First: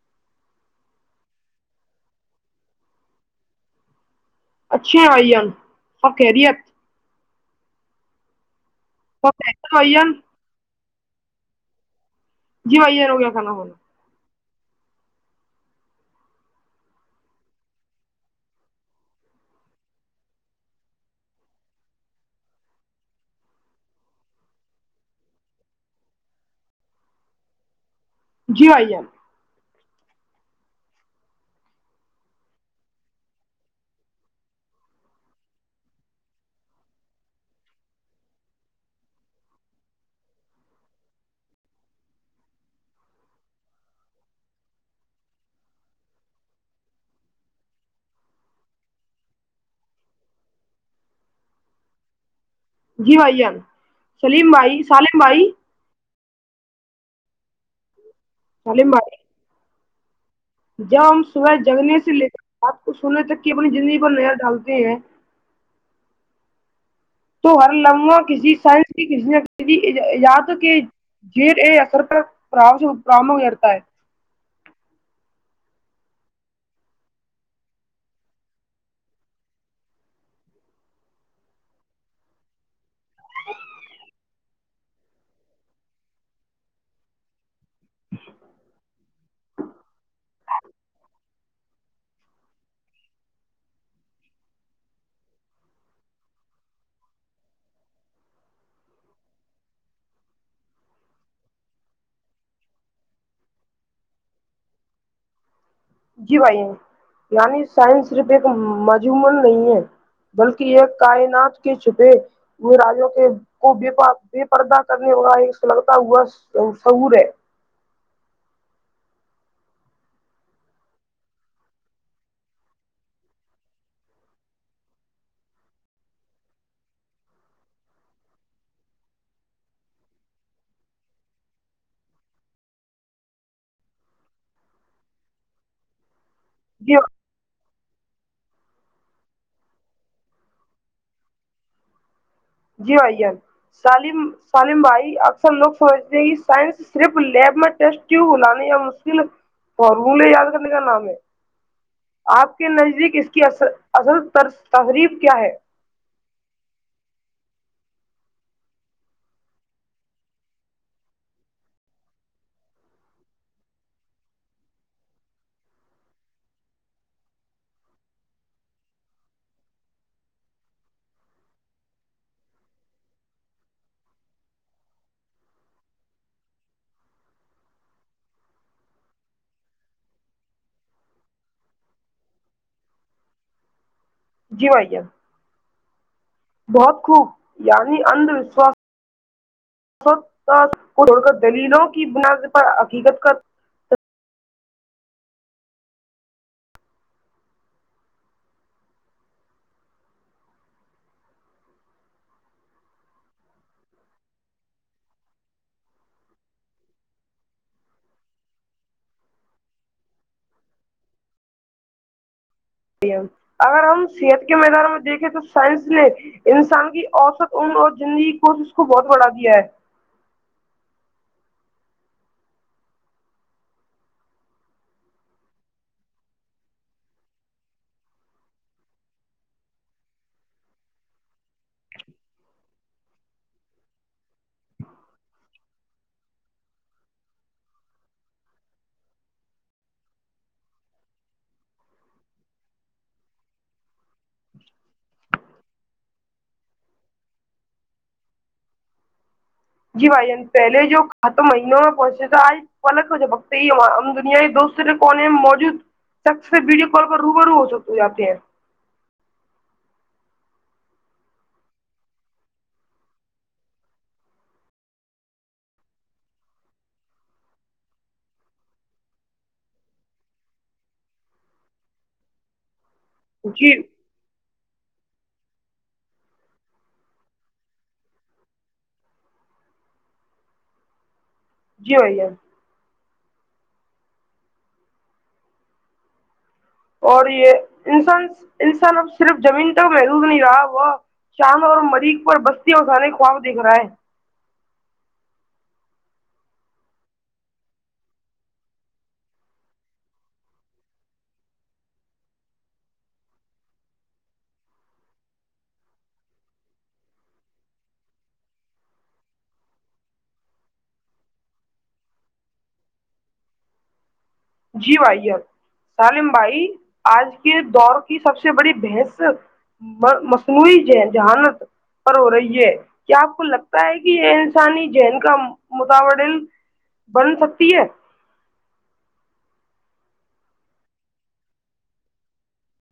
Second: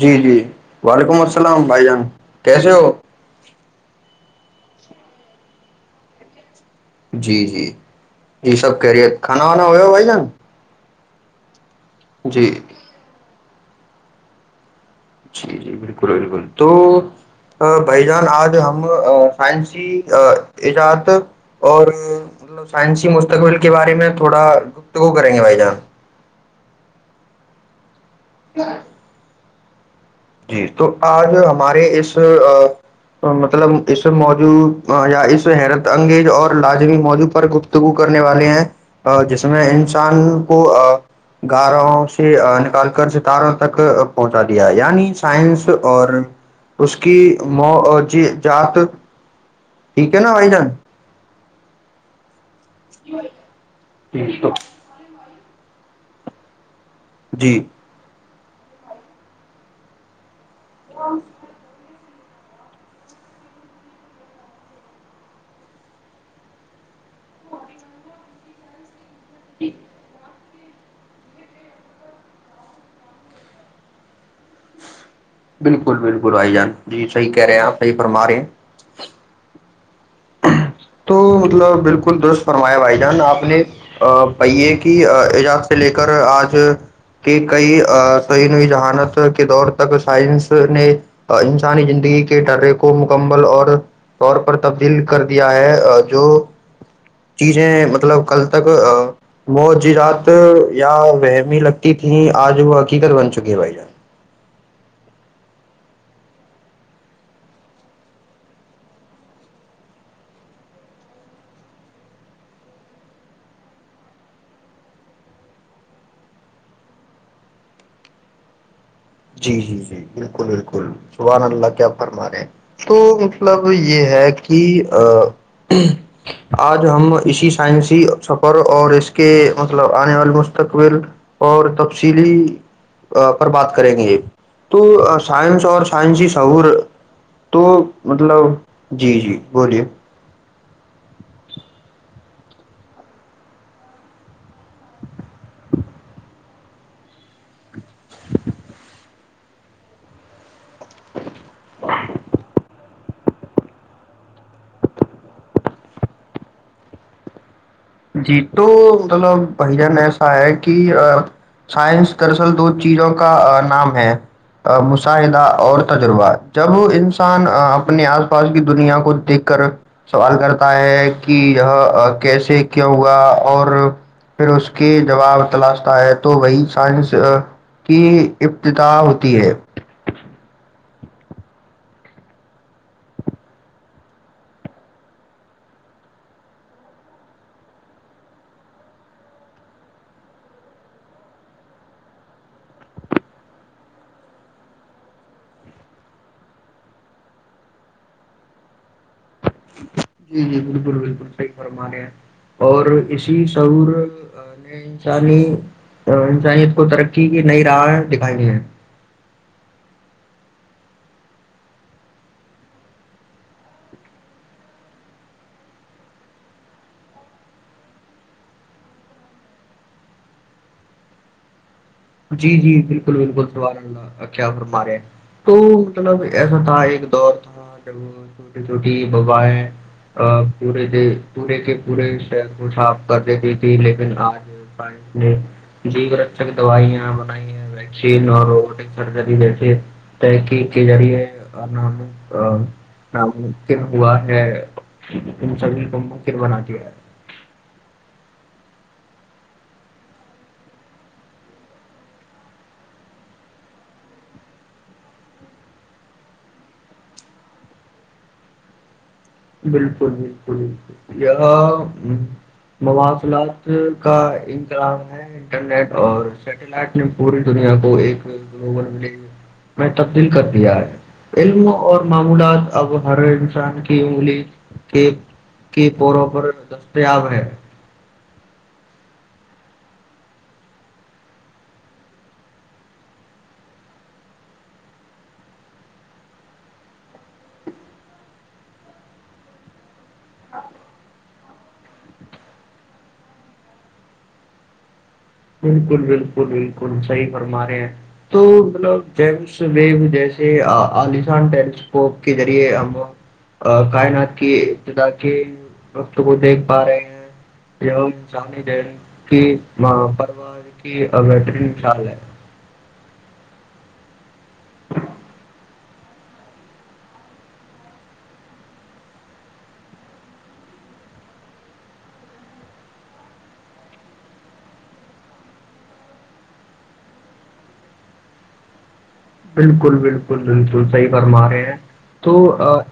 جی جی وعلیکم السلام بھائی جان کیسے ہو اچھے ہیں بھائی جان اپ خیریت جی جی یہ سب خیریت کھانا وانا ہو گیا بھائی جان جی بھائی جان ہو گیا کھانا ہو گیا جی جی بالکل بالکل تو بھائی جان آج ہم سائنسی ایجاد اور مل سائنسی مستقبل کے بارے میں تھوڑا گفتگو کریں گے بھائی جان جی بھائی جان جی تو آج ہمارے اس مطلب اس موضوع یا اس حیرت انگیز اور لازمی موضوع پر گفتگو کرنے والے ہیں جس میں انسان کو گارہ سے نکال کر ستاروں تک پہنچا دیا ہے یعنی سائنس اور اس کی معجزات ٹھیک ہے نا بھائی جان جی بھائی جان ٹھیک تو سلیم بھائی سالم بھائی جی کالم ب جب ہم صبح جگنے سے لیے بات کو سننے تک کہ اپنی زندگی پر نظر ڈالتے ہیں تو ہر لمحا کسی سائنس ک نے ا یاد کے جیڈ اے اثر پر پرام کرتا ہے بالکل بالکل آائی جان جی صحی کہہ رہے ہیں آپ صحی فرما رہے ہیں تو مطلب بالکل درست فرمایا بھائی جان آپ نے پیے کی ایجاز سے لے کر آج کے کئی سعین جذہانت کے دور تک سائنس نے انسانی زندگی کے ڈرے کو مکمل اور طور پر تبدیل کر دیا ہے جو چیزیں مطلب کل تک م جرات یا ومی لگتی تھھی آج وہ حقیقت بن چکی ہے بھائی جان جی بھائی یعنی سائنس صرف ایک مجومن نہیں ہے بلکہ ایک کائنات کے چھپے راجوں کے کو ب بے پردہ کرنے والا ایک سگتا ہوا سعور ہے جی جی جی بالکل بالکل زبحان اللہ کیا فرما رہے تو مطلب یہ ہے کہ آج ہم اسی سائنسی سفر اور اس کے مطلب آنے والے مستقبل اور تفصیلی پر بات کریں گے تو سائنس اور سائنس سہور جی تو [unintelligible] مطلب جی جی بولیے جی بھان سالم سالم بھائی اکثر لوگ سمجھتے ہیں کہ سائنس صرف لیب میں ٹیسٹ ٹیب بلانے یا مشکل فارمولے یاد کرنے کا نام ہے آپ کے نزدیک اس کی ا اصل تقریب کیا ہے جی تو مطلب بھائی جان ایسا ہے کہ سائنس دراصل دو چیزوں کا نام ہے مشاہدہ اور تجربہ جب انسان اپنے آس پاس کی دنیا کو دیکھ کر سوال کرتا ہے کہ یہ کیسے کیا ہوا اور پھر اس کے جواب تلاشتا ہے تو وہی سائنس کی ابتدح ہوتی ہے جی مھیا بہت خوب یعنی انھ وشواس کو چڑ کر دلیلوں کی بنا پر حقیقت کا جی جی بالکل بالکل صحیح فرمانے ہیں اور اسی سعور نے انسانی انسانیت کو ترقی کی نئی راہ دکھائی ہے اگر ہم صحت کے میدار میں دیکھیں تو سائنس نے انسان کی اوسط اون اور زندگی کوش اس کو بہت بڑھا دیا ہے جی جی بالکل بالکل سوال اللہ کیا فرمارے تو مطلب ایسا تھا ایک دور تھا جب چھوٹی چھوٹی وبائیں پورے پورے کے پورے شہر کو صاف کر دیتی تھی لیکن آج سائ نے جی رک دوائیاں بنائی ویکسین اور روبوٹک سرجری جیسے تحقیق کے ذریعے ناممکن ہوا ہے ان سبھی کو ممکن بنا د ہے جی بھائی پہلے جو ختم مہینوں میں پہنچے تھ آج فلق ہو ج بکتے یہ ہم دنیا دوسرے کونے میں موجود شخص سے ویڈیو کال پر روب رو ہو سکتے جاتے ہیں بالکل بالکل بکل یہ مواصلات کا انقظام ہے انٹرنیٹ اور سیٹلائٹ نے پوری دنیا کو ایک گلوبل مل میں تبدیل کر دیا ہے علم اور معمولات اب ہر جی انسان کے کے پوں پر دستیاب ہے جی ہویا اور یہ انسان انسان اب صرف زمین تک محدوظ نہیں رہا وہ شاند اور مریخ پر بستی اور گانے خواب دیکھ رہا ہے بالکل بالکل بالکل صحیح فرما رہے ہیں تو مطلب جیمس ویو جیسے عالسان ٹیلی اسکوپ کے ذریعے ہم کائنات کی ابتدا کے وقت کو دیکھ پا رہے ہیں یا انسانی جہل کی بٹرین شال ہے جی بھائی سالم بھائی آج کے دور کی سب سے بڑی بحث مصنوعی جہانت پر ہو رہی ہے کیا آپ کو لگتا ہے کہ یہ انسانی ذہن کا متال بن سکتی ہے بالکل بالکل بالکل صحیح فرما رہے ہیں تو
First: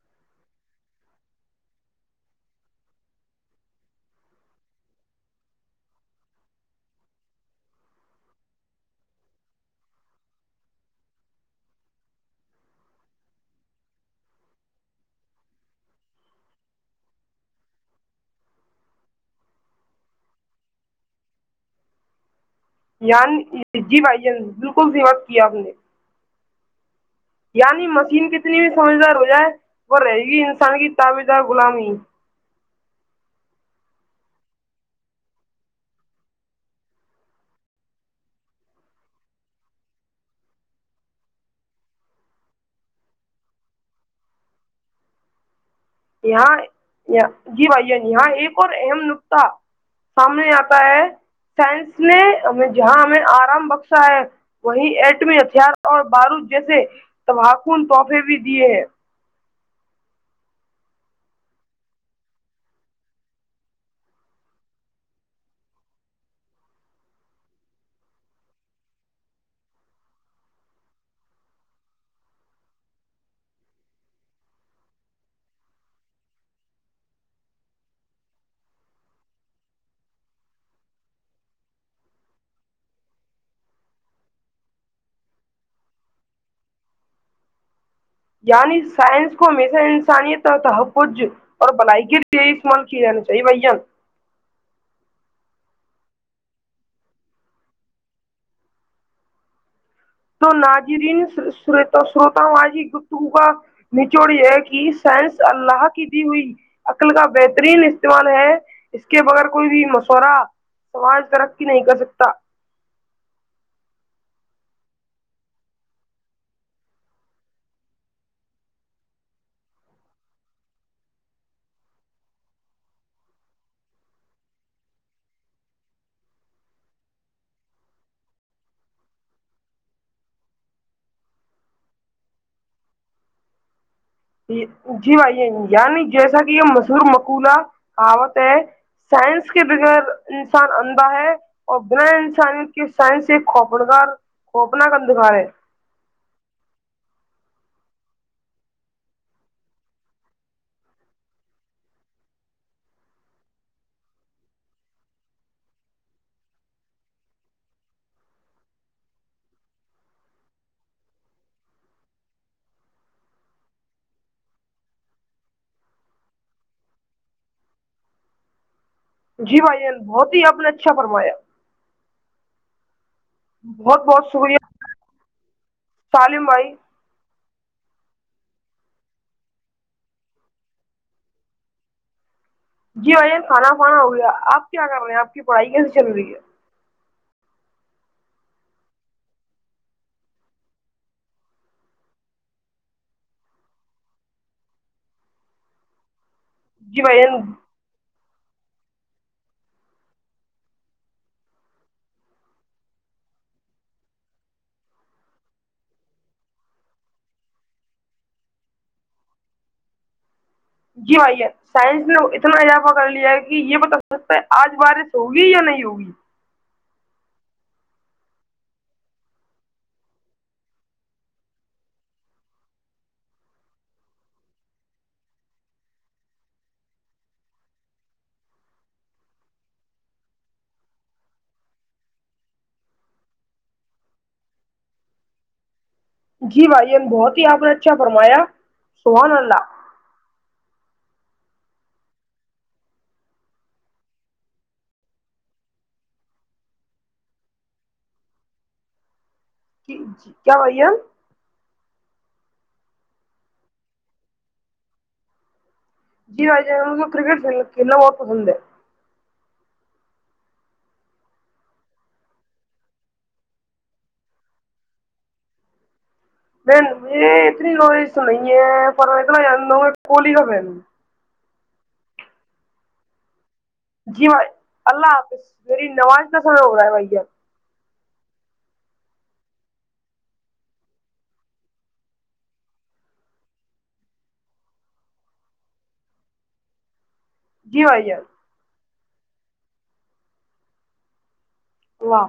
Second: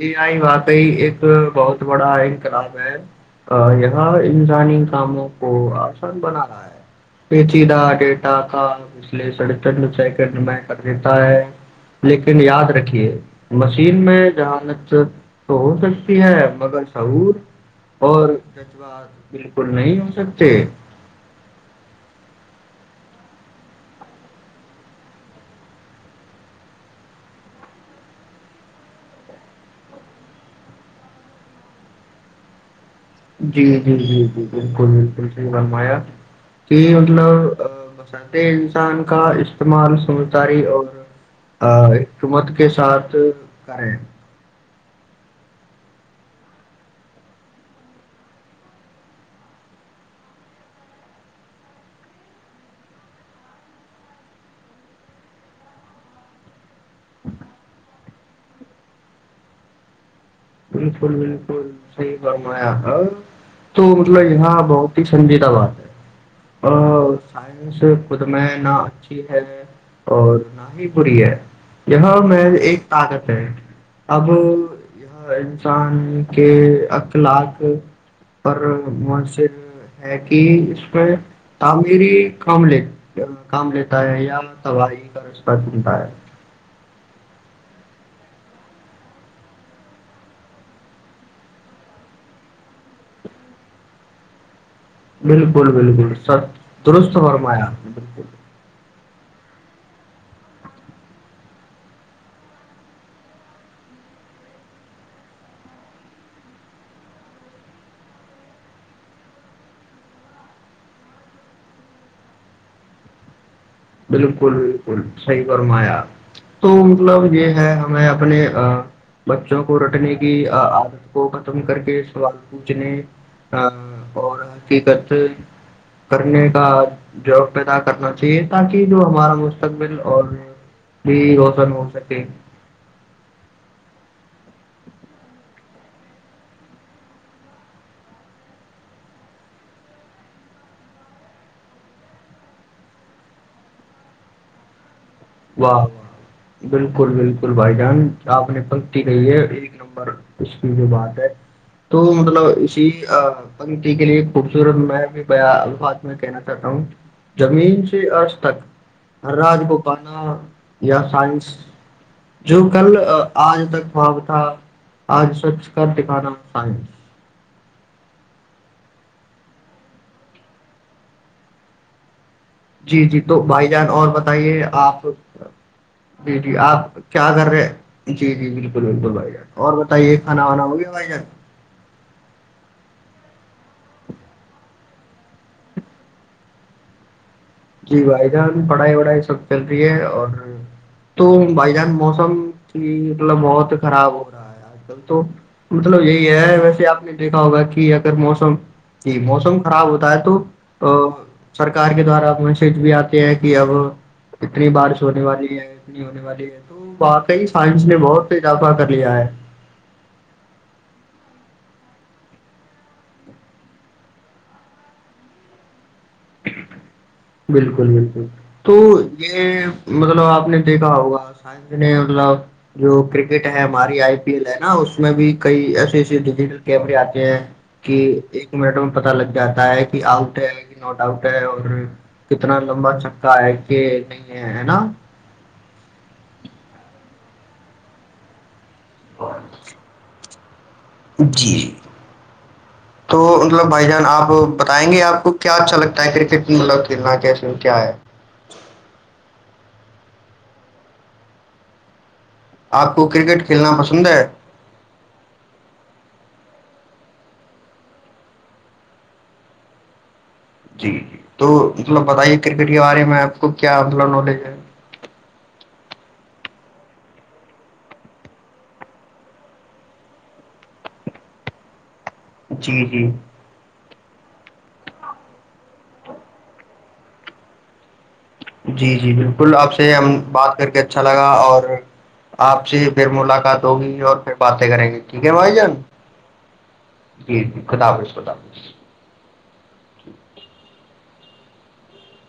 اے آئی واقعی ایک بہت بڑا انقلاب ہے یہ انسانی کاموں کو آسان بنا رہا ہے پیچیدہ ڈیٹا تھا پچھلے سڑ سیکنڈ میں کر ہے لیکن یاد رکھیے مشین میں ذہانت تو ہو سکتی ہے مگر سعور اور جذبات بالکل نہیں ہو سکتے یان جی بھائی ج بالکل سمت کیا ہم نے یعنی مشین کتنی بھی سمجھدار ہو جائے وہ رہے گی انسان کی تابیدہ غلامی جی جی جی جی بالکل بالکل صحیحرمایا کہ مطلب مسد انسان کا استعمال سمجھداری اور حکمت کے ساتھ کریں یہاں جی بھائیان یہاں ایک اور اہم نکتاہ سامنے آتا ہے سائنس نے ہمیں جہاں ہمیں آرام بخشا ہے وہیں ایٹمی ہتھیار اور بارود جیسے تباکن تحفے بھی دیے ہیں بالکل بالکل صحیح فرمایا ہ تو مطلب یہاں بہت ہی سنجیدہ بات ہے اور سائنس خود میں نہ اچھی ہے اور نہ ہی بری ہے یہاں میں ایک طاقت ہے اب انسان کے اخلاق پر مؤثر ہے کہ اس میں تعمیری کام لی کام لیتا ہے یا تباہی کا رشتہ کلتا ہے یعنی سائنس کو ہمیشہ انسانیت اور تحفظ اور بلائیگی لیے استعمال کیے جانے چاہیے بھان بالکل بالکل س درست فرمایا بالکل تو ناجرین سروتاوجی گفتگو کا نچوڑ یہ کہ سائنس اللہ کی دی ہوئی عقل کا بہترین استعمال ہے اس کے بغیر کوئی بھی مشورہ سماج ترقی نہیں کر سکتا بالکل بکل صحیح فرمایا تو مطلب یہ ہے ہمیں اپنے بچوں کو رٹنے کی عادت کو ختم کر کے سوال پوچھنے اور حقیقت کرنے کا جواب پیدا کرنا چاہیے تاکہ جو ہمارا مستقبل اور بھی روشن ہو سکے جی بھائی یعنی جیسا کہ یہ مشہور مقولہ کہاوت ہے سائنس کے بغیر انسان اندھا ہے اور بنا انسانی کے سائنس ایک کوپنگار کوپنا کا واہ بالکل بالکل بھائی جان آپ نے پنکتی کہی ہے ایک نمبر اس کی جو بات ہے تو مطلب اسی پنکتی کے لیے خوبصورت میں بھی بیا الفاظ میں کہنا چاہتا ہوں زمین سے ارج تک راج کو انا یا سائنس جو کل آج تک خواب تھا آج سچ کر دکھانا سائنس [inaudible] جی بھائی بہت ہی آپ نے اچھا فرمایا جی جی تو بھائی جان بہت اور بہت بتائیے شکریہ آپ جی سالم جی بھائی آپ کیا کر رہے جی جی بالکل بالکل بھائی جان اور بتائیے کھانا وانا وہ بھی بھائی جان کا جی بھائیین کھانا پھانا ہو گیا آپ کیا کر رہے ہیں آپ کی پڑھائی کیسی چلروری ہے جی بھائی جان پڑھائی وڑھائی سب چل رہی ہے اور تو بھائی جان موسم کی مطلب بہت خراب ہو رہا ہے آج کل تو مطلب یہی ہے ویسے جی آپ نے بھائی جان دیکا ہوگا کہ اگر موسم جی موسم خراب ہوتا ہے تو سرکار کے دوارا بھی آتے ہے کہ اب اتنی بارش ہونے والی ہے اتنی ہونے والی ہے تو واقعی سائنس نے بہت اضافہ کر لیا ہے جی بھیا سائنس نے اتنا اضافہ کر لیا ہے کہ یہ بتا سکتا ہے آج بارش ہوگی یا نہیں ہوگی بالکل بالکل تو یہ مطلب آپ نے دیکھا ہوگا سائننے مطلب جو کرکٹ ہے ہماری آئی پی ایل ہے نا اس میں بھی کئی ایسے ایس ڈیجیٹل کیمرے آتے ہیں کہ ایک منٹ میں پت لگ جاتا ہے کہ آؤٹ ہے کہ ناٹ آؤٹ ہے اور کتنا لمبا چککا ہے کہ نہیں ہے ہے نا جی بھائی نے بہت ہی آپ نے اچھا فرمایا سونلہ جی جی تو مطلب بھائی جان آپ بتائیں گے آپ کو کیا اچھا لگتا ہے کرکٹ مطلب کھیلنا کیس کیا ہے جی کیا بائییا آپ کو کرکٹ کھیلنا پسند ہے جی بھائی جان م کو کرکٹل کھیلنا بہت پسند ہے جی جی تو مطلب بتائیے کرکٹ کے بارے میں آپ کو کیا مطلب نالج ہے میں اتنی لو نہیں ہے پر اتنا ہ کوہلی کا فن ہوں جی جی جی بھائی اللہ حافظ میری نماز کا سمے ہو رہا ہے بھائی جی جی بالکل آپ سے ہم بات کر کے اچھا لگا اور آپ سے پھر ملاقات ہوگی اور پھر باتیں کریں گے ٹھیک ہے بھائی جان جی جی بھائی خدافظ جان خدافظ [inaudible] واہ